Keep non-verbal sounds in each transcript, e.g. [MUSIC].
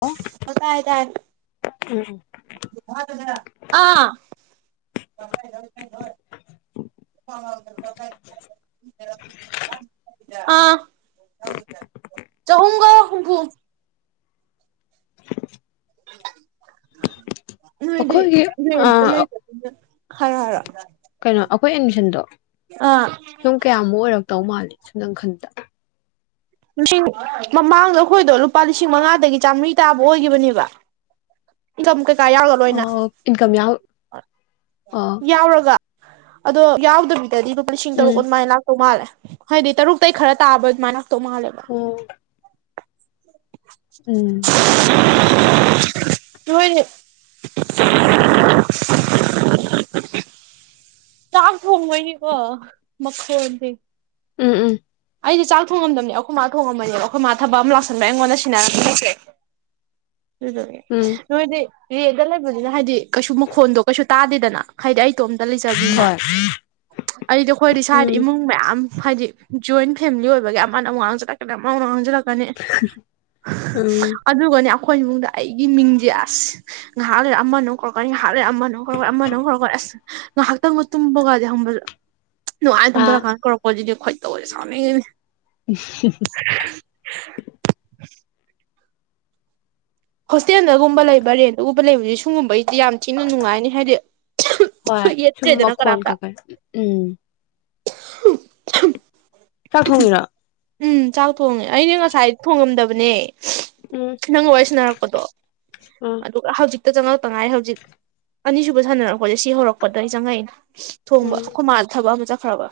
ꯑꯣ [UNINTELLIGIBLE] ꯅ [UNINTELLIGIBLE] ꯑꯥ ꯑꯥ ꯆꯍꯣꯝꯒꯥ ꯍꯨꯝꯐꯨ [INAUDIBLE] ꯅ ꯏꯗꯤ ꯑꯩꯈꯣꯏꯒꯤ ꯕꯦꯡꯇ ꯑꯥ ꯂꯩ [UNINTELLIGIBLE] ꯍꯔꯣ ꯍꯔꯣ ꯀꯩꯅꯣ ꯑꯩꯈꯣꯏ ꯑꯦꯟꯃꯤꯁꯟꯗꯣ ꯑꯥ ꯁꯨꯝ ꯀꯌꯥꯃꯨꯛ ꯑꯣꯏꯔꯛꯄ ꯇꯧ ꯃꯥꯂꯦ ꯁꯨꯝꯗꯪ ꯈꯟꯗ ꯂꯤꯁꯤꯡ ꯃꯃꯥꯡꯗ ꯑꯩꯈꯣꯏꯗꯣ ꯂꯨꯄꯥ ꯂꯤꯁꯤꯡ ꯃꯉꯥꯗꯒꯤ ꯆꯥꯝꯃꯔꯤ ꯇꯥꯕ ꯑꯣꯏꯈꯤꯕꯅꯦꯕꯝ ꯀꯥ ꯌꯥꯎꯒ ꯂꯣꯏꯅ ꯑꯣ ꯏꯟꯀꯝ ꯌꯥꯎ ꯑꯣ ꯌꯥꯎꯔꯒ ꯑꯗꯣ ꯌꯥꯎꯗ ꯂꯦꯜꯂꯤ ꯒꯨꯝ ꯂꯤꯁꯤꯡ ꯎꯝ ꯇꯨꯛ ꯑꯗꯨꯃꯥꯏꯅ ꯂꯥꯛꯇꯧ ꯃꯥꯜꯂꯦ ꯍꯥꯏꯗꯤ ꯇꯔꯨꯛꯇꯩ ꯈꯔ ꯇꯥꯕ ꯑꯗꯨꯃꯥꯏꯅ ꯇꯣꯃꯂꯦꯕ [INAUDIBLE] ꯑꯣ ꯎꯝ [UNINTELLIGIBLE] ꯆꯥꯛ ꯊꯣꯡꯕꯅꯤꯀꯣ ꯃꯈꯣꯟꯖ ꯎꯝ ꯎꯝ ꯑꯩꯗꯤꯦ ꯆꯥꯛ ꯊꯣꯡꯉꯝꯗꯕꯅꯦ ꯑꯩꯈꯣꯏ ꯃꯥꯥ ꯊꯣꯡꯉꯝꯕꯅꯦꯕ ꯑꯩꯈꯣꯏ ꯃꯥꯥ ꯊꯕꯛ ꯑꯃ ꯂꯥꯛꯁꯟꯕ ꯑꯩꯉꯣꯟꯗ ꯁꯤꯟꯅꯔꯝꯃꯤꯁꯦ ꯎꯝ ꯅꯣꯏꯗꯤ ꯔꯦꯗ ꯂꯩꯕꯅꯤꯅ ꯍꯥꯏꯗꯤ ꯀꯩꯁꯨ ꯃꯈꯣꯟꯗꯣ ꯀꯩꯁꯨ ꯇꯥꯗꯦꯗꯅ ꯍꯥꯏꯗꯤ ꯑꯩ ꯏꯇꯣꯝꯇ ꯂꯩꯖꯕꯅꯤꯅ ꯍꯣꯏ ꯑꯩꯗꯤ ꯑꯩꯈꯣꯏꯗꯤ ꯏꯁꯥꯗꯤ ꯎꯝ ꯏꯃꯨꯡ ꯃꯌꯥꯝ ꯐꯗꯤ ꯖꯣꯏꯟ ꯐꯦꯃꯤꯂꯤ ꯑꯣꯏꯕꯒꯤ ꯑꯃꯅ ꯋꯥꯥꯡꯖꯟ [UNINTELLIGIBLE] ꯑꯅꯦ ꯎꯝ ꯑꯗꯨꯒꯅꯦ [UNINTELLIGIBLE] ꯑꯩꯈꯣꯏ ꯏꯃꯨꯡꯗ ꯑꯩꯒꯤ ꯃꯤꯡꯖꯦ ꯑꯁ ꯉꯥꯏꯍꯥꯛ ꯂꯩꯔ ꯑꯃꯃꯨꯛ ꯀꯧꯔꯛꯀꯅꯤ [UNINTELLIGIBLE] ꯉꯥꯏꯍꯥꯛꯇꯪꯒ ꯇꯨꯝꯕꯒꯖꯦ ꯍꯝꯕꯜ ꯅꯨꯡꯉꯥꯏ ꯑꯥ ꯇꯨꯡꯗꯔ ꯀꯥꯟ ꯀꯧꯔꯛꯄ ꯖꯤꯗꯤ ꯈꯣꯏꯗꯧ ꯇꯧꯔꯦ ꯁꯣꯅꯤꯡꯉꯤꯅꯦ [UNINTELLIGIBLE] ꯍꯣꯁꯇꯦꯜꯗꯒꯨꯝꯕ ꯂꯩꯕ ꯔꯦꯟꯠꯒꯨꯝꯕ ꯂꯩꯕꯗꯤ ꯁꯨꯡꯒꯨꯝꯕꯩ ꯗꯤ ꯌꯥꯝ ꯊꯤꯅ ꯅꯨꯡꯉꯥꯏꯅꯤ ꯍꯥꯏꯗꯤ ꯍꯣꯏ ꯁꯨꯝ ꯌꯦꯠꯇ꯭ꯔꯦꯗꯅ ꯃꯈꯣꯟ ꯀꯅꯥꯝꯇ ꯀꯀꯩ ꯎꯝ [UNINTELLIGIBLE] ꯆꯥꯛ ꯊꯣꯡꯉꯤꯔꯣ ꯎꯝ ꯆ ꯊꯣꯡꯉꯦ ꯑꯩꯅ ꯉꯁꯥꯏ ꯊꯣꯡꯉꯝꯗꯕ ꯑꯅꯦ ꯎꯝ ꯅꯪ ꯋꯥꯔꯤ ꯁꯅꯔꯛꯄꯗꯣ ꯑꯥ ꯑꯗꯨꯒ ꯍꯧꯖꯤꯛ ꯍꯦꯛꯇ ꯆꯪꯉꯛꯇ ꯉꯥꯏ ꯍꯧꯖꯤꯛ ꯑꯅꯤꯁꯨꯕ ꯁꯥꯟꯅꯔꯛꯄꯁꯦ ꯁꯤ ꯍꯧꯔꯛꯄꯗꯩ ꯆꯪꯉꯛꯏꯅꯦ ꯊꯣꯡꯕ ꯎꯝ ꯑꯩꯈꯣꯏ ꯃꯥ ꯊꯕꯛ ꯑꯃ ꯆꯠꯈ꯭ꯔꯕ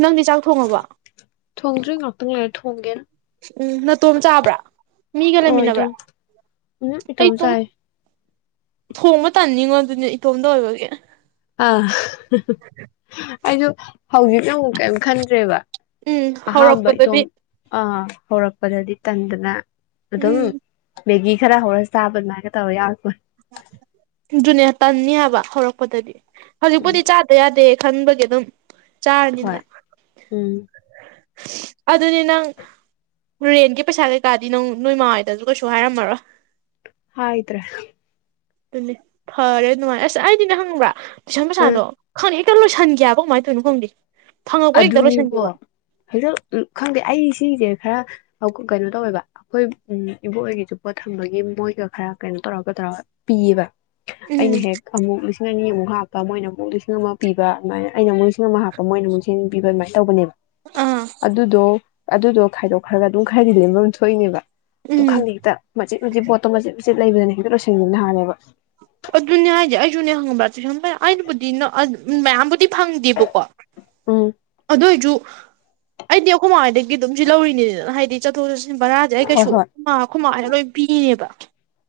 ꯅꯪꯗꯤ ꯆꯥꯛ ꯊꯣꯡꯉꯕꯣ ꯊꯣꯡꯗ꯭ꯔꯤ ꯉꯥꯛꯇꯪ ꯂꯩꯔ ꯊꯣꯡꯒꯦꯅ ꯎꯝ ꯅꯥꯇꯣꯝ ꯆꯥꯕ꯭ꯔꯥ ꯃꯤꯒ ꯑꯣ ꯂꯩꯃꯤꯟꯅꯕ꯭ꯔꯥ ꯏꯇꯣꯝ ꯎꯝ ꯏꯇꯣꯝ ꯑꯩꯇꯣꯝ ꯆꯥꯏ ꯊꯣꯡꯉ ꯇꯥꯅꯤꯡꯉꯣ ꯑꯗꯨꯅꯦ ꯏꯇꯣꯝꯇ ꯑꯣꯏꯕꯒꯤ ꯑ ꯑꯩꯁꯨ ꯍꯧꯖꯤꯛꯅ ꯑꯃꯨꯛ ꯀꯩꯝ ꯈꯟꯗ꯭ꯔꯦꯕ ꯎꯝ ꯑꯍꯥꯝꯕ ꯏꯇꯣꯝ ꯍꯧꯔꯛꯄꯗꯗꯤ ꯑ ꯍꯧꯔꯛꯄꯗꯗꯤ ꯇꯟꯗꯅ ꯑꯗꯨꯝ ꯎꯝ ꯃꯦꯒꯤ ꯈꯔ ꯍꯧꯔ [UNINTELLIGIBLE] ꯑꯗꯨꯨꯅꯦ ꯇꯟꯅꯤ ꯍꯥꯏꯕ ꯍꯧꯔꯛꯄꯗꯗꯤ ꯎꯝ ꯍꯧꯖꯤꯛꯄꯨꯗꯤ ꯆꯥꯗ ꯌꯥꯗꯦ ꯈꯟꯕꯒꯤ ꯑꯗꯨꯝ [UNINTELLIGIBLE] ꯆꯥꯔꯅꯤꯅ ꯍꯣꯏ ꯎꯝ ꯑꯗꯨꯅꯦ ꯅꯪ ꯔꯦꯟꯒꯤ ꯄꯩꯁꯥ ꯀꯩꯀꯥꯗꯤ ꯅꯪ ꯅꯣꯏꯃꯥ ꯍꯣꯏꯗꯁꯨ ꯀꯩꯁꯨ ꯍꯥꯏꯔꯝꯃꯔꯣꯏ ꯍꯥꯏꯗ꯭ꯔꯦ ꯑꯗꯨꯅꯦ ꯐꯔꯦ ꯅꯨꯡꯉꯥꯏꯔꯦ ꯑꯁ ꯑꯩꯗꯤꯅꯦ ꯍꯪꯕ꯭ꯔꯥ ꯇꯨꯏꯁꯟ ꯎꯝ ꯄꯩꯁꯥꯗꯣ ꯈꯪꯗꯦ ꯍꯦꯛꯇ ꯂꯣꯏꯁꯟꯒꯤ ꯍꯥꯏꯕ ꯀꯃꯥꯏꯇꯧꯏꯅꯣ ꯈꯪꯗꯦ ꯐꯪꯉꯛꯄ ꯍꯦꯛꯇ ꯑꯗꯨꯅꯤꯕꯣ ꯂꯣꯏꯁꯟꯒꯤꯕ ꯍꯟꯗꯛ ꯎꯃ ꯈꯪꯗꯦ ꯑꯩ ꯁꯤꯁꯦ ꯈ꯭ꯔ ꯀꯩꯅꯣ ꯇꯧꯋꯦꯕ ꯑꯩꯈꯣꯏ ꯎ ꯏꯕꯣꯛꯈꯣꯏꯒꯤꯁꯨ ꯄꯣꯠ ꯊꯝꯕꯒꯤ ꯃꯣꯏꯒ ꯈ꯭ꯔ ꯀꯩꯅꯣ ꯇꯧꯔꯒ ꯇꯧꯔꯒ ꯄꯤꯌꯦꯕ ꯎꯝ ꯑꯩꯅ ꯍꯦꯛ ꯑꯃꯨꯛ- ꯂꯤꯁꯤꯡ ꯑꯅꯤꯃꯨꯛ ꯍꯥꯞꯄ ꯃꯣꯏꯅ ꯑꯃꯨꯛ ꯂꯤꯁꯤꯡ ꯑꯃ ꯄꯤꯕ ꯑꯗꯨꯃꯥꯏꯅ ꯑꯩꯅ ꯃꯣꯏ [UNINTELLIGIBLE] [UNINTELLIGIBLE] ꯑꯗꯨꯃꯥꯏ ꯇꯧꯕꯅꯦꯕ ꯑꯗꯨꯗꯣ ꯑꯗꯨꯗꯣ ꯈꯥꯏꯗꯣꯛꯈ꯭ꯔꯒ ꯑꯗꯨꯝ ꯈ꯭ꯔꯗꯤ ꯂꯦꯝꯕꯝ ꯊꯣꯛꯏꯅꯦꯕ ꯇꯣ ꯎꯝ ꯈꯪꯗꯦ ꯍꯦꯛꯇ ꯃꯆꯤꯠ ꯃꯆꯤꯠ ꯄꯣꯠꯇꯣ ꯃꯆꯤꯠ- ꯆꯤꯠ ꯂꯩꯕꯗꯅꯦ ꯍꯦꯛꯇ ꯂꯣꯏꯁꯟ ꯒꯤꯕꯅ ꯍꯦꯛꯇ ꯍꯥꯜꯂꯦꯕ ꯑꯗꯨꯨꯅꯦ ꯍꯥꯏꯁꯦ ꯑꯩꯁꯨꯅꯦ ꯈꯪꯕ꯭ꯔ ꯇꯨꯏꯁꯟ ꯄꯩꯁꯥ ꯑꯩꯕꯨꯗꯤ ꯅꯛꯑ- ꯃꯌꯥꯝꯕꯨꯗ ꯗꯤ ꯐꯪꯗꯦꯕꯀꯣ ꯎꯝ ꯑꯗꯨ ꯑꯣꯏꯖꯨ ꯑꯩꯗꯤ ꯑꯩꯈꯣꯏ ꯃꯥ ꯍꯣꯏꯗꯒꯤ ꯑꯗꯨꯝ ꯁꯤ ꯂꯧꯔꯤꯅꯤꯗꯅ ꯍꯥꯏꯗꯤ ꯆꯠꯊꯣꯛ ꯆꯠꯁꯤ ꯕꯔꯥꯁꯦ ꯑꯩ ꯍꯣꯏ ꯀꯩꯁꯨ ꯍꯣꯏ ꯑꯩꯈꯣꯏ ꯃꯥ ꯍꯣꯏꯅ ꯂꯣꯏ ꯄꯤꯔꯤꯅꯦꯕ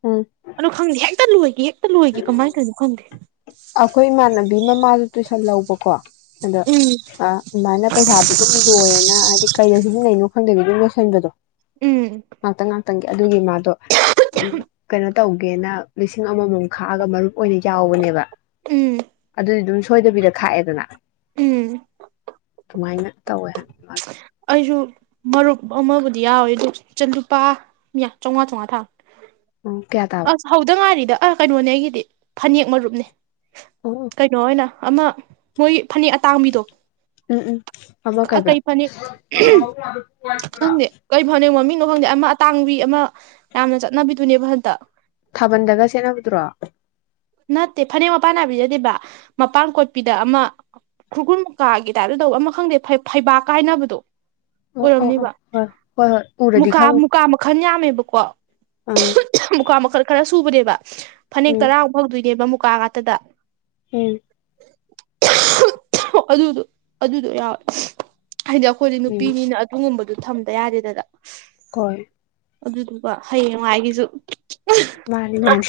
ꯎꯝ ꯑꯗꯣ ꯈꯪꯗꯦ ꯍꯦꯛꯇ ꯂꯣꯏꯒꯤ ꯇ ꯂꯣꯏꯒꯤ ꯀꯃꯥꯏ ꯇꯧꯔꯤꯅꯣ ꯈꯪꯗꯦ ꯑꯩꯈꯣꯏ ꯏꯃꯥꯟꯅꯕꯤ ꯃꯃꯥꯁꯨ ꯇꯨꯏꯁꯟ ꯂꯧꯕꯀꯣ ꯑꯗꯣ ꯎꯝ ꯑꯃꯥꯏꯅ ꯄꯩꯁꯥꯗꯨ ꯑꯗꯨꯝ ꯂꯣꯏꯌꯦꯅ ꯍꯥꯏꯗꯤ ꯀꯩꯗ ꯁꯤꯖꯤꯟꯅꯩꯅꯣ ꯈꯪꯗꯕꯤ ꯑꯗꯨꯝ ꯂꯣꯏꯁꯟꯕꯗꯣ ꯎꯝ ꯉꯥꯛꯇꯪ ꯉꯥꯛꯇꯪ ꯑꯗꯨꯒꯤ ꯃꯥꯗꯣ ꯎ ꯀꯩꯅꯣ ꯇꯧꯒꯦꯅ ꯂꯤꯁꯤꯡ ꯑꯃꯃꯝ ꯈꯥꯛꯑꯒ ꯃꯔꯨꯞ ꯑꯣꯏꯅ ꯌꯥꯎꯕꯅꯦꯕ ꯎꯝ ꯑꯗꯨꯗꯤ ꯑꯗꯨꯝ ꯁꯣꯏꯗꯕꯤꯗ ꯈꯥꯛꯑꯦꯗꯅ ꯎꯝ ꯑꯗꯨꯃꯥꯏꯅ ꯇꯧꯋꯦ ꯍꯥꯏ ꯃꯥꯁꯨ ꯑꯩꯁꯨ ꯃꯔꯨꯞ ꯑꯃꯕꯨꯗꯤ ꯌꯥꯎꯋꯤ ꯑꯗꯨ ꯂꯨꯄꯥ ꯌ ꯆꯥꯝꯃꯉꯥ ꯆꯥꯝꯃꯉꯥ ꯊꯥ ꯎꯝ ꯀꯌꯥ ꯇꯥꯕ ꯑꯁ ꯍꯧꯗ ꯉꯥꯏꯔꯤꯗ ꯑꯥ ꯀꯩꯅꯣꯅꯦ ꯑꯩꯒꯤꯗꯤ ꯐꯅꯦꯛ ꯃꯔꯨꯞꯅꯦ ꯎꯝ ꯀꯩꯅꯣ ꯑꯣꯏꯅ ꯑꯃ ꯃꯣꯏ ꯐꯅꯦꯛ ꯑꯇꯥꯡꯕꯤꯗꯣ ꯎꯝ ꯎꯝ ꯑꯃ ꯀꯩ ꯀꯩꯕ ꯐꯅꯦꯛ ꯎꯝꯍ ꯈꯪꯗꯦ ꯀꯩ ꯐꯅꯦꯛ ꯃꯃꯤꯡ ꯑꯣ ꯈꯪꯗꯦ ꯑꯃ ꯑꯇꯥꯡꯕꯤ ꯑꯃ ꯌꯥꯝꯅ ꯆꯠꯅꯕꯤꯗꯨꯅꯦꯕ ꯍꯟꯇꯛ ꯊꯥꯕꯜꯗꯒ ꯁꯦꯠꯅꯕꯗꯨꯔꯣ ꯅꯠꯇꯦ ꯐꯅꯦꯛ ꯃꯄꯥꯟ ꯅꯥꯏꯕꯤꯗꯤ ꯅꯠꯇꯦꯕ ꯃꯄꯥꯟ ꯀꯣꯠꯄꯤꯗ ꯑꯃ ꯈꯨꯔꯈꯨꯟ ꯃꯨꯀꯥꯒꯤ ꯇꯥꯞꯇ ꯇꯧꯕ ꯑꯃ ꯈꯪꯗꯦ ꯐꯩ ꯐꯩꯕꯥꯛꯀ ꯍꯥꯏꯅꯕ ꯇꯣ ꯑꯣ ꯑꯣ ꯑꯣ ꯑꯣꯏꯔꯝꯅꯤꯕ ꯍꯣꯏ ꯍꯣꯏ ꯍꯣꯏ ꯎꯔꯗꯤ ꯃꯨꯀꯥ ꯈꯪꯅꯤ ꯃꯨꯀꯥ ꯃꯈꯜ ꯌꯥꯝꯃꯦꯕ ꯄꯨ ꯄꯥꯛ ꯑꯪ ꯎꯍꯨ ꯎꯍꯝ ꯃꯨꯀꯥ ꯃꯈꯜ ꯈꯔꯁꯨ ꯇꯨꯕꯅꯦꯕ ꯐꯅꯦꯛ ꯎꯝ ꯇꯔꯥꯃꯨꯛ ꯐꯧꯗꯣꯏꯅꯦꯕ ꯑꯃꯨ ꯄꯥ ꯉꯥꯛꯇꯗ ꯎꯝ ꯎꯍꯨ ꯎꯍꯨ ꯑꯗꯨꯗꯣ ꯑꯗꯨꯗꯣ ꯌꯥꯎꯋꯦ ꯍꯥꯏꯔꯤꯗꯣ ꯑꯩꯈꯣꯏꯗꯤ ꯅꯨꯄꯤꯅꯤꯅ ꯑꯗꯨꯒꯨꯝꯕꯗꯨ ꯊꯝꯗ ꯌꯥꯗꯦꯗꯗ ꯀꯣꯏ ꯑꯗꯨꯗꯨꯒ ꯍꯌꯦꯡꯋꯥꯥꯏꯒꯤꯁꯖꯨ ꯃꯥꯅꯤ ꯃꯥꯅꯤ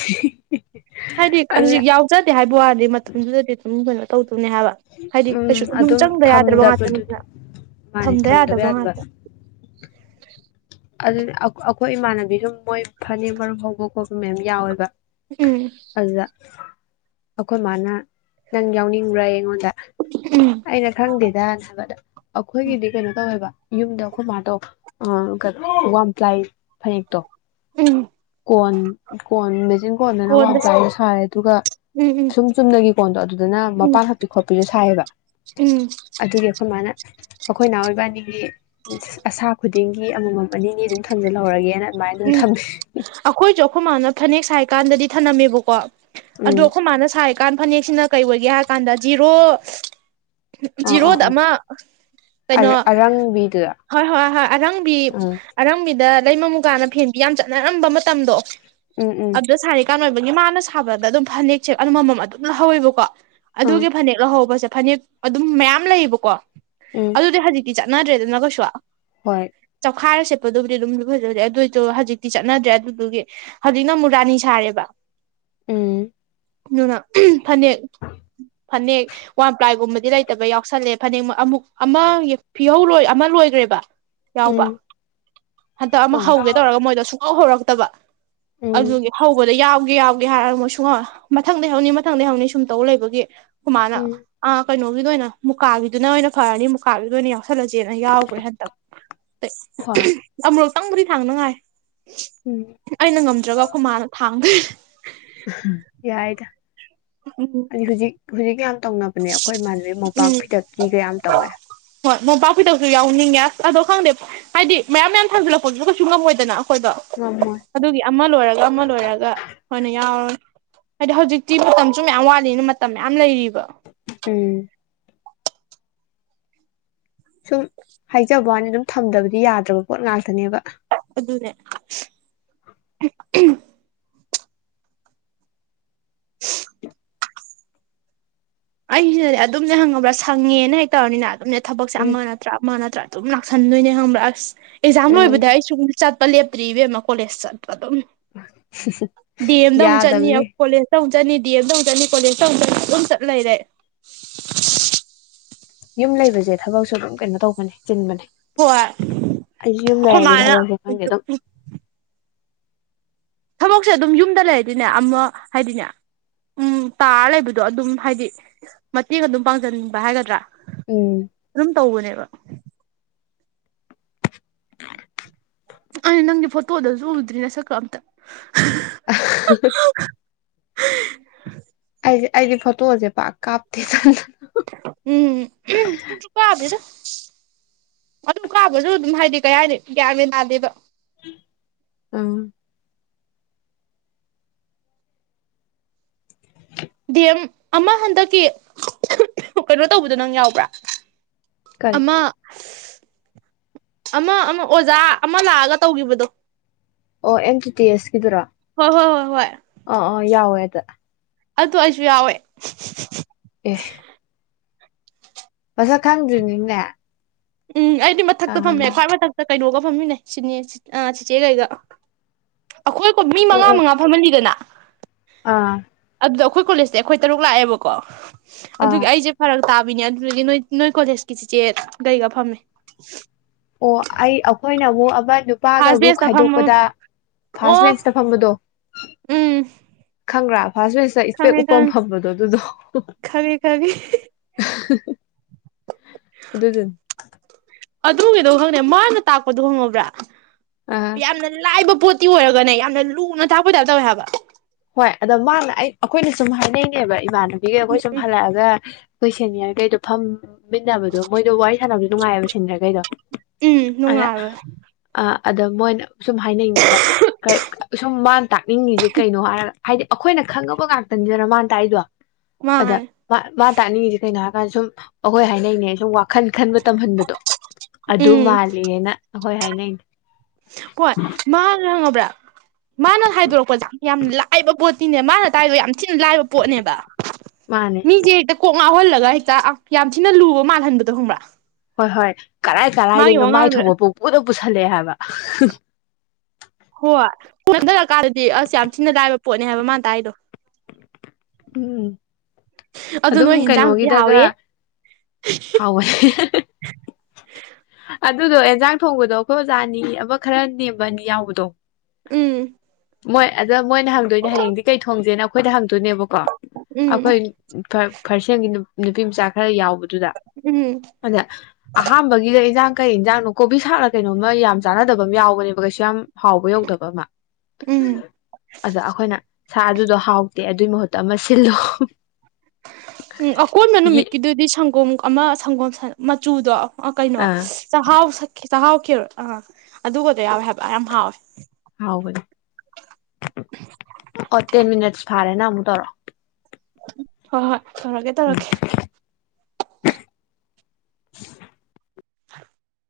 ꯍꯥꯏꯗꯤ ꯑꯗꯨꯅ ꯍꯧꯖꯤꯛ ꯌꯥꯎꯖꯗꯦ ꯍꯥꯏꯕ ꯋꯥꯅꯦ ꯃꯇꯝꯗꯨꯗꯗꯤ ꯑꯗꯨꯝ ꯀꯩꯅꯣ ꯑꯗꯨꯨꯅꯦ ꯍꯥꯏꯕ ꯍꯥꯏꯗꯤ ꯎꯝ ꯀꯩꯁꯨ ꯑꯗꯨꯝ ꯆꯪꯗ ꯌꯥꯗ꯭ꯔꯕ ꯉꯥꯛꯇꯅꯤꯗꯅ ꯊꯝꯗꯕꯗꯨꯗꯤ ꯃꯥꯅꯦ ꯊꯝꯗ ꯊꯝꯗꯕ ꯌꯥꯗꯕ ꯉꯥꯛꯇ [INAUDIBLE] ꯑꯗꯨꯅꯦ ꯑ-ꯑꯩꯈꯣꯏ ꯏꯃꯥꯟꯅꯕꯤꯁꯨ ꯃꯣꯏ ꯐꯅꯦꯛ ꯃꯔꯨꯞ ꯍꯧꯕ ꯈꯣꯠꯄ ꯃꯌꯥꯝ ꯌꯥꯎꯋꯦꯕ ꯎꯝ ꯑꯗꯨꯗ ꯑꯈꯣꯏ ꯃꯥꯅ ꯅꯪ ꯌꯥꯎꯅꯤꯡꯕ꯭ꯔꯥꯌꯦ ꯑꯩꯉꯣꯟ ꯑꯗ ꯎꯝ ꯑꯩꯅ ꯈꯪꯗꯦꯗꯅ ꯍꯥꯏꯕ ꯑꯗ ꯑꯩꯈꯣꯏꯒꯤꯗꯤ ꯀꯩꯅꯣ ꯇꯧꯋꯦꯕ ꯌꯨꯝꯗ ꯑꯈꯣꯏ ꯃꯥꯗꯣ ꯑꯝ [UNINTELLIGIBLE] ꯋꯥꯝ ꯄ꯭ꯂꯥꯏ ꯐꯅꯦꯛꯇꯣ ꯎꯝ ꯀꯣꯟ ꯀꯣꯟ ꯃꯦꯆꯤꯟ ꯀꯣꯟꯗꯅ ꯋꯥꯝ ꯀꯣꯟꯗ ꯄ꯭ꯂꯥꯏꯗꯣ ꯁꯥꯏꯔꯦ ꯑꯗꯨꯒ ꯎꯝ ꯎꯝ ꯁꯨꯝ ꯆꯨꯝꯅꯒꯤ ꯀꯣꯟꯗꯣ ꯑꯗꯨꯗꯅ ꯎꯝ ꯃꯄꯥꯟ ꯍꯛꯄꯤ ꯈꯣꯠꯄꯤꯗꯣ ꯁꯥꯏꯌꯦꯕ ꯎꯝ ꯑꯗꯨꯒꯤ ꯑꯩꯈꯣꯏ ꯃꯥꯅ ꯑꯩꯈꯣꯏꯅꯥꯎ ꯏꯕꯥꯅꯤꯒꯤ ꯖꯤꯁ ꯑꯁꯥ ꯈꯨꯠ ꯁꯤ ꯑꯃꯃꯝ ꯑꯅꯤꯅꯤ ꯑꯗꯨꯝ ꯊꯝꯖꯜꯍꯧꯔꯒꯦꯅ ꯎꯝ ꯑꯩꯈꯣꯏꯁꯨ ꯑꯩꯈꯣꯏ ꯃꯥꯅ ꯐꯅꯦꯛ ꯁꯥꯏꯀꯥꯟꯗꯗꯤ ꯊꯝꯅꯝꯃꯦꯕꯀꯣ ꯑꯗꯨ ꯎꯝ ꯑꯩꯈꯣꯏ ꯃꯥꯅ ꯁꯥꯏ ꯀꯥꯟ ꯐꯅꯦꯛꯁꯤꯅ ꯀꯩ ꯑꯣꯏꯒꯦ ꯍꯥꯏ ꯀꯥꯟꯗ ꯖꯤꯔꯣ ꯑꯥ ꯑꯥ ꯖꯤꯔꯣꯗ ꯑꯃ ꯀꯩꯅꯣ ꯑꯥ ꯑꯔꯪꯕꯤꯗꯨꯗ ꯍꯣꯏ ꯍꯣꯏꯣ ꯍꯣꯏ ꯑꯔꯪꯕꯤ ꯎꯝ ꯑꯔꯪꯕꯤꯗ ꯂꯩꯃ ꯃꯨꯒꯥꯅ ꯌꯝ ꯆꯠꯅꯔꯝꯕ ꯃꯇꯝꯗꯣ ꯎꯝ ꯎꯝ ꯑꯗ ꯁꯥꯔꯦ ꯀꯅ ꯑꯣꯏꯕꯒꯤ ꯃꯥꯅ ꯁꯥꯕꯗꯗꯨꯝ ꯑꯗꯨꯝ ꯐꯅꯦꯛꯁꯦ ꯑꯗꯨꯅ ꯑꯃꯃꯝ ꯑꯗꯨꯝ ꯂꯍꯧꯋꯦꯕꯀꯣ ꯑꯥ ꯑꯗꯨꯒꯤ ꯐꯅꯦꯛ ꯂꯍꯧꯕ ꯆꯠꯄ ꯐꯅꯦꯛ ꯑꯗꯨꯝ ꯃꯌꯝ ꯂꯩꯌꯦꯕꯀꯣ ꯎꯝ ꯑꯗꯨꯗꯤ ꯍꯖꯤꯀꯤ ꯆꯠꯅꯗ꯭ꯔꯦꯗꯅ ꯀꯩꯁꯨ ꯍꯣꯏ ꯈꯥꯔ ꯁꯦꯠꯄꯗꯨꯕꯨꯗꯤ ꯑꯗꯨꯝꯗꯤ ꯐꯖꯦ ꯑꯗꯨꯗꯤ ꯑꯗꯨ ꯍꯧꯖꯤꯛꯇꯤ ꯆꯠꯅꯗ꯭ꯔꯦ ꯑꯗꯨꯗꯨꯒꯤ ꯍꯧꯖꯤꯛꯅ ꯔꯥꯅꯤ ꯁꯔꯦꯕ ꯎꯝ ꯑꯗꯨꯅ ꯐꯅꯦꯛ ꯐꯅꯦꯛ ꯋꯥꯟ ꯄ꯭ꯂꯥꯏꯒꯨꯝꯕꯗꯤ ꯂꯩꯇꯕ ꯌꯥꯎꯁꯜꯂꯦ ꯐꯅꯦꯛ ꯑꯃꯨꯛ ꯑꯃ ꯐꯤꯍꯧ ꯂꯣꯏ ꯑꯃ ꯂꯣꯏꯒ꯭ꯔꯦꯕ ꯌꯥꯎꯕꯥ ꯎꯝ ꯍꯟꯗꯛ ꯑꯃ ꯑ ꯍꯧꯒꯦ ꯇꯧꯔꯒ ꯃꯣꯏꯗ ꯁꯨꯡꯍꯧ ꯍꯧꯔꯒ ꯐꯠꯇꯕ ꯎꯝ ꯑꯗꯨꯒꯤ ꯍꯧꯕꯗ ꯌꯥꯎꯒꯦ ꯌꯥꯎꯒꯦ ꯍꯥꯏꯔꯒ ꯃꯣꯏꯁꯨꯡꯉꯣꯏ ꯃꯊꯪꯗꯩ ꯍꯧꯅꯤ ꯃꯊꯪꯗꯩ ꯍꯧꯅꯤ ꯁꯨꯝꯇꯧ ꯂꯩꯕꯒꯤ ꯑꯩꯈꯣꯏ ꯃꯥꯅ ꯎꯝ ꯑ ꯀꯩꯅꯣꯒꯤꯗꯣ ꯑꯣꯏꯅ ꯃꯨꯀꯥꯒꯤꯗꯨꯅ ꯑꯣꯏꯅ ꯐꯔꯅꯤ ꯃꯨꯀꯥꯒꯤꯗꯨꯅ ꯌꯦꯡꯑꯣ ꯊꯂꯆꯦꯟ ꯑꯩ ꯌꯥꯎꯒ꯭ꯔꯦ ꯍꯟꯗꯛ ꯍꯣꯏ ꯑꯃꯔꯨꯛ [UNINTELLIGIBLE] ꯎꯝ ꯑꯩꯅ ꯉꯝꯗ꯭ꯔꯒ ꯑꯩꯈꯣꯏ ꯃꯥꯅ ꯊꯥꯡꯈ꯭ꯔꯦ ꯑꯗꯤ ꯍꯧꯖꯤꯛ [UNINTELLIGIBLE] ꯇꯧꯅꯕꯅꯦ ꯑꯩꯈꯣꯏ ꯏꯃꯥꯟꯅꯕꯤ ꯃꯣꯝꯄꯥꯛ ꯎꯝ ꯐꯤꯗꯛ ꯀꯤꯒ ꯌꯥꯝ ꯇꯧꯋꯦ ꯍꯣꯏ ꯃꯣꯝꯄꯛꯐꯤꯗꯛꯁꯨ ꯌꯥꯎꯅꯤꯡꯉꯦ ꯑꯁ ꯑꯗꯣ ꯈꯪꯗꯦ ꯍꯥꯏꯗꯤ ꯃꯌꯥꯝ ꯃꯌꯥꯝ ꯊꯥꯡꯖꯜꯂꯛꯄꯗꯨꯁꯨ ꯀꯩꯁꯨ ꯉꯝꯃꯣꯏꯗꯅ ꯑꯩꯈꯣꯏꯗꯣ ꯉꯝꯃꯣꯏ ꯑꯗꯨꯒꯤ ꯑꯃ ꯂꯣꯏꯔꯒ ꯑꯃ ꯂꯣꯏꯔꯒ ꯍꯣꯏꯅ ꯌꯥꯎꯔꯅꯤ ꯍꯥꯏꯗꯤ ꯍꯧꯖꯤꯛꯇꯤ ꯃꯇꯝꯁꯨ ꯃꯌꯥꯝ ꯋꯠꯂꯤꯅ ꯃꯇꯝ ꯃꯌꯥꯝ ꯂꯩꯔꯤꯕ ꯎꯝ ꯁꯨꯝ ꯍꯥꯏꯖꯕꯋꯅꯤ ꯑꯗꯨꯝ ꯊꯝꯗꯕꯗꯤ ꯌꯥꯗ꯭ꯔꯕ ꯄꯣꯠ ꯉꯥꯛꯇꯅꯦꯕ ꯑꯗꯨꯅꯦ [INAUDIBLE] ꯑꯩꯁꯤꯅꯅꯦ ꯑꯗꯨꯅꯦ ꯈꯪꯉꯕꯔꯥ ꯁꯡꯛꯦꯅ ꯍꯦꯛ ꯇꯧꯔꯅꯤꯅꯥ ꯑꯗꯨꯝꯅꯦ ꯊꯕꯛꯁꯦ ꯎꯝ ꯑꯃ ꯅꯠꯇ꯭ꯔꯥ ꯑꯃ ꯅꯠꯇ꯭ꯔꯥ ꯑꯗꯨꯝ ꯂꯥꯛꯁꯟꯗꯣꯏꯅꯦ ꯈꯪꯕ꯭ꯔꯥ ꯑꯁ ꯑꯦꯖꯝ ꯎꯝ ꯂꯣꯏꯕꯗ ꯑꯩ ꯁꯪ ꯆꯠ ꯂꯦꯞꯇ꯭ꯔꯤꯕꯦꯝꯃ ꯀꯣꯂꯦꯖ ꯆꯠ ꯑꯗꯨꯝ ꯗꯤꯑꯦꯝꯗ ꯃꯨꯛꯛ ꯆꯠꯅꯤ ꯌꯥꯗꯕꯅꯤ ꯀꯣꯂꯦꯖꯗ ꯗꯤ ꯑꯝ ꯗ ꯃꯨꯛ ꯆꯠꯅꯤ ꯀꯣꯂꯦꯖꯇ ꯃꯨꯛ ꯆꯠꯅꯤ ꯂꯩꯔꯦ [UNINTELLIGIBLE] ꯌꯨꯝ ꯂꯩꯕꯁꯦ ꯊꯕꯛꯁꯨ ꯑꯗꯨꯝ ꯀꯩꯅꯣ ꯇꯧꯕꯅꯦ ꯆꯤꯟꯕꯅꯦ ꯍꯣꯏ ꯑꯩꯁꯨ ꯌꯨꯝꯗ ꯑꯩꯈꯣꯏ ꯂꯩꯔꯗꯤ ꯃꯥꯅ ꯊꯕꯛꯁꯦ ꯈꯪꯗꯦ ꯑꯗꯨꯝ ꯊꯕꯛꯁꯦ ꯑꯗꯨꯝ ꯌꯨꯝꯗ ꯂꯩꯔꯗꯤꯅꯦ ꯑꯃ ꯍꯥꯏꯗꯤꯅꯦ ꯎꯝ ꯇꯥꯔ ꯂꯩꯕꯗꯣ ꯑꯗꯨꯝ ꯍꯥꯏꯗꯤ ꯃꯇꯦꯡ ꯑꯗꯨꯝ ꯄꯥꯡꯁꯤꯟꯕ ꯍꯥꯏꯒꯗ꯭ꯔꯥ ꯎꯝ ꯑꯗꯨꯝ ꯇꯧꯕꯅꯦꯕ ꯑ ꯅꯪꯒꯤ ꯐꯣꯇꯣꯗꯁꯨ ꯎꯗ꯭ꯔꯤ ꯅ ꯁꯛꯀ ꯑ ꯑꯃꯇ [INAUDIBLE] [INAUDIBLE] ꯑꯩ ꯑꯩꯒꯤ ꯐꯣꯇꯣꯁꯦ ꯄꯥꯛ ꯀꯥꯞꯇꯦ ꯇꯟꯗꯅ ꯎꯝ ꯇꯁꯨ ꯀꯥꯗꯗ [UNINTELLIGIBLE] ꯑꯗꯨꯝ ꯀꯥꯕꯁꯨ ꯑꯗꯨꯝ ꯍꯥꯏꯗꯤ ꯀꯩ ꯍꯥꯏꯅꯤ ꯒ꯭ꯌꯥꯃꯤ ꯥꯗꯦꯕ ꯎꯝ ꯗꯦꯝ ꯑꯃ ꯍꯟꯗꯛꯀꯤ ꯀꯩꯅꯣ ꯇꯧꯕꯗ ꯅꯪ ꯌꯥꯎꯕ꯭ꯔꯥ ꯀꯔꯤ ꯑꯃ ꯑꯃ ꯑꯃ ꯑꯣꯖꯥ ꯑꯃ ꯂꯥꯛꯑꯒ ꯇꯧꯈꯤꯕꯗꯣ ꯑꯣ ꯑꯦꯝ ꯇꯤ ꯇꯤ ꯑꯦꯁꯀꯤꯗꯨꯔꯣ ꯍꯣꯏ ꯍꯣꯏ ꯍꯣꯏ ꯑꯥ ꯑꯥ ꯌꯥꯎꯋꯦ [INAUDIBLE] ꯑꯗꯨ ꯑꯩꯁꯨ ꯌꯥꯎꯋꯦ ꯑꯦ ꯃꯁꯛ ꯈꯪꯗ꯭ꯔꯤꯅꯤꯅꯦ ꯎꯝ ꯑꯩꯗꯤ ꯑꯥ ꯃꯊꯛꯇ ꯐꯝꯃꯦ ꯈ꯭ꯋꯥꯏ ꯑꯣ ꯃꯊꯛꯇ ꯀꯩꯅꯣꯒ ꯐꯝꯃꯤꯅꯦ ꯁꯤ ꯆꯤꯆꯦꯒꯩꯗ ꯑꯩꯈꯣꯏꯣ ꯃꯤ ꯃꯉꯥ ꯑꯣ ꯃꯉꯥ ꯐꯝꯍꯟꯜꯂꯤꯗꯅ ꯑꯥ ꯑꯗꯨꯗꯣ ꯑꯩꯈꯣꯏ ꯀꯣꯂꯦꯖꯁꯦ ꯑꯩꯈꯣꯏ ꯇꯔꯨꯛ ꯂꯥꯛꯑꯦꯕꯀꯣ ꯑꯥ ꯑꯗꯨꯒꯤ ꯑꯩꯁꯦ ꯐꯔꯛ ꯇꯥꯕꯤꯅꯤ ꯑꯗꯨ ꯅꯣꯏ ꯅꯣꯏ ꯀꯣꯂꯦꯁꯀꯤꯁꯤ ꯆꯤꯆꯦ ꯀꯩꯒ ꯐꯝꯃꯦ ꯑꯕꯥ ꯅꯨꯄꯥꯒ ꯐꯥꯔꯁ ꯒ꯭ꯔꯨꯞ ꯕꯦꯁꯇ ꯐꯝꯃ ꯈꯥꯏꯗꯣꯛꯄꯗ ꯐꯥꯔꯁ ꯑꯣ ꯃꯦꯟꯁꯇ ꯐꯝꯕꯗꯣ ꯎꯝ ꯈꯪꯕ꯭ꯔꯕ ꯐꯥꯁ ꯐꯦꯁꯇ ꯏꯁꯄꯦꯛ ꯈꯪꯉꯦ ꯎꯞꯄꯝ ꯈꯪꯉꯦ ꯐꯝꯕꯗꯣ ꯑꯗꯨꯗꯣ ꯈꯪꯉꯦ ꯈꯪꯉꯦ ꯑꯗꯨꯗꯨꯅꯤ ꯑꯗꯨꯒꯤꯩꯗꯧ ꯈꯪꯗꯦ ꯃꯥꯅ ꯇꯥꯛꯄꯗꯣ ꯍꯪꯉꯕ꯭ꯔꯥ ꯑꯥ ꯌꯥꯝꯅ ꯂꯥꯏꯕ ꯄꯣꯠꯇꯤ ꯑꯣꯏꯔꯒꯅꯦ ꯌꯥꯝꯅ ꯂꯨꯅ ꯊꯥꯛꯄ ꯇꯥꯏꯞ ꯇꯧꯋꯦ ꯍꯥꯏꯕ ꯍꯣꯏ ꯑꯗꯣ ꯃꯥꯅ ꯑꯩ ꯑꯩꯈꯣꯏꯅ ꯁꯨꯝ ꯍꯥꯏꯅꯅꯦꯕ ꯏꯃ ꯑꯗꯒꯤ ꯑꯩꯈꯣꯏ ꯁꯨꯝ ꯍꯜꯂꯛꯑꯒ ꯑꯩꯈꯣꯏ ꯁꯦꯅꯤꯌ꯭ꯔꯒꯩꯗꯣ ꯐꯝꯃꯤꯟꯅꯕꯗꯣ ꯃꯣꯏꯗꯣ ꯋꯥꯔꯤ ꯁꯥꯟꯅꯕꯁꯨ ꯅꯨꯡꯉꯥꯏꯌꯦꯕ ꯁꯦꯅꯤꯌ꯭ꯔꯒꯩꯗꯣ ꯎꯝ ꯅꯨꯡꯉꯥꯏꯕꯅꯦ ꯑꯗ ꯃꯣꯏꯅ ꯁꯨꯝ ꯍꯥꯏꯅꯉꯩꯗ ꯁꯨꯝ ꯃꯥꯅ ꯇꯥꯛꯅꯤꯡꯉꯤꯁꯦ ꯀꯩꯅꯣ ꯍꯥꯏꯔ ꯍꯥꯏꯗꯤ ꯑꯩꯈꯣꯏꯅ ꯈꯪꯉꯕ ꯉꯥꯛꯇꯅꯤꯗꯅ ꯃꯥꯅ ꯇꯥꯛꯏꯗꯣ ꯑꯗ ꯃꯥꯅꯦ ꯃꯥ ꯃꯥ ꯇꯥꯛꯅꯤꯡꯉꯤꯁꯦ ꯀꯩꯅꯣ ꯍꯥꯏ ꯁꯨꯝ ꯑꯩꯈꯣꯏ ꯍꯥꯏꯅꯩꯅꯦ ꯁꯨꯝ ꯈꯟ ꯈꯟꯕ ꯇꯝꯍꯟꯕꯗꯣ ꯑꯗꯨ ꯎꯝ ꯃꯥꯜꯂꯦꯅ ꯍꯣꯏ ꯍꯥꯏꯅꯩꯅꯦ ꯍꯣꯏ ꯃꯥꯅ ꯈꯪꯉꯕ꯭ꯔꯥ [INAUDIBLE] ꯃꯥꯅ ꯍꯥꯏꯗꯣꯔꯛꯄꯁꯦ ꯌꯥꯝ ꯂꯥꯏꯕ ꯄꯣꯠ ꯅꯦ ꯃꯥꯅ ꯇꯥꯛꯏꯗꯣ ꯌꯥꯝ ꯊꯤꯅ ꯂꯥꯏꯕ ꯄꯣꯠꯅꯦꯕ ꯃꯥꯅꯦ ꯃꯤꯁꯦ ꯍꯦꯛꯇ ꯀꯣꯛ ꯉꯥꯎꯍꯜꯂꯒ ꯍꯦꯛꯇ ꯌꯥꯝ ꯊꯤꯅ ꯂꯨꯕ ꯃꯥꯜꯍꯟꯕꯗꯣ ꯈꯪꯕ꯭ꯔꯥ ꯍꯣꯏ ꯍꯣꯏ ꯀꯔꯥꯏ ꯃꯥꯒꯤ ꯀꯔꯥꯏꯗꯩꯅꯣ ꯋꯥꯉꯥꯡꯗ ꯃꯥꯏꯊꯣꯛꯕ ꯄꯪꯄꯨꯗ ꯄꯨꯨꯁꯜꯂꯦ ꯍꯥꯏꯕ ꯍꯣꯏ ꯈꯟꯊꯔꯀꯥꯟꯗꯗꯤ ꯑꯁ ꯌꯥꯝ ꯊꯤꯅ ꯂꯥꯏꯕ ꯄꯣꯠꯅꯤ ꯍꯥꯏꯕ ꯃꯥꯅ ꯇꯥꯛꯏꯗꯣ ꯎꯝ ꯑꯗꯨ ꯑꯗꯨꯝ ꯅꯣꯏ ꯍꯦꯟꯖꯥꯡꯗꯨꯗꯤ ꯀꯩꯅꯣꯒꯤꯗꯒ ꯍꯥꯎꯋꯦ ꯍꯥꯎꯋꯦ ꯑꯗꯨꯗꯣ ꯑꯦꯟꯖꯥꯡ ꯊꯣꯡꯕꯗꯣ ꯑꯩꯈꯣꯏ ꯑꯣꯖꯥꯅꯤ ꯑꯃ ꯈꯔ ꯅꯦꯝꯕꯅꯤ ꯌꯥꯎꯕꯗꯣ ꯎꯝ ꯃꯣꯏ ꯑꯗꯣ ꯃꯣꯏꯅ ꯍꯪꯗꯣꯏꯅꯦ ꯍꯌꯦꯡꯗꯤ ꯀꯩ ꯊꯣꯡꯁꯦꯅ ꯑꯩꯈꯣꯏꯗ ꯍꯪꯗꯣꯏꯅꯦꯕ ꯀꯣ ꯎꯝ ꯑꯩꯈꯣꯏ [UNINTELLIGIBLE] ꯅꯨꯄꯤ ꯃꯆꯥ ꯈ꯭ꯔ ꯌꯥꯎꯕ ꯗꯨꯗ ꯎꯝ ꯑꯗ ꯑꯍꯥꯝꯕꯒꯤꯗ ꯏꯟꯖꯥꯡ ꯀꯩ ꯌꯦꯟꯖꯥꯡꯅꯣ ꯀꯣꯕꯤ ꯁꯥꯥꯛꯔ ꯀꯩꯅꯣꯝꯃ ꯌꯥꯝ ꯆꯥꯅꯗꯕ ꯑꯃ ꯌꯥꯎꯕꯅꯦꯕ ꯀꯩꯁꯨ ꯌꯥꯝ ꯍꯥꯎꯕ ꯌꯧꯗꯕ ꯑꯃ ꯎꯝ ꯑꯗ ꯑꯩꯈꯣꯏꯅ ꯁꯥꯔ ꯑꯗꯨꯗꯣ ꯍꯥꯎ ꯇꯦ ꯑꯗꯨꯏ ꯃꯍꯨꯠ ꯇ ꯑꯃ ꯁꯤꯜꯂꯣ ꯎꯝ ꯑꯀꯣꯟꯕ ꯅꯨꯃꯤꯠꯀꯤꯗꯨꯗꯤ ꯁꯪꯒꯣꯝ ꯑꯃ ꯁꯪꯒꯣꯝ ꯁꯟ ꯃꯆꯨꯗꯣ ꯑ ꯀꯩꯅꯣ ꯑꯥ ꯆꯍꯥꯎ ꯆꯥꯛꯍꯥꯎꯈꯤꯔ ꯑꯥ ꯑꯗꯨꯒꯗꯣ ꯌꯥꯎꯋꯦ ꯍꯥꯏꯕ ꯌꯥꯝ ꯍꯥꯎꯋꯦ ꯍꯥꯎꯕꯅꯤ ꯑꯣ ꯇꯦꯟ ꯃꯤꯅꯠꯁ ꯐꯥꯔꯦ ꯅꯪ ꯑꯃꯨꯛ ꯇꯧꯔꯛꯑꯣ ꯍꯣꯏ ꯍꯣꯏ ꯇꯧꯔꯛꯀꯦ ꯎꯝ ꯇꯧꯔꯛꯀꯦ [INAUDIBLE]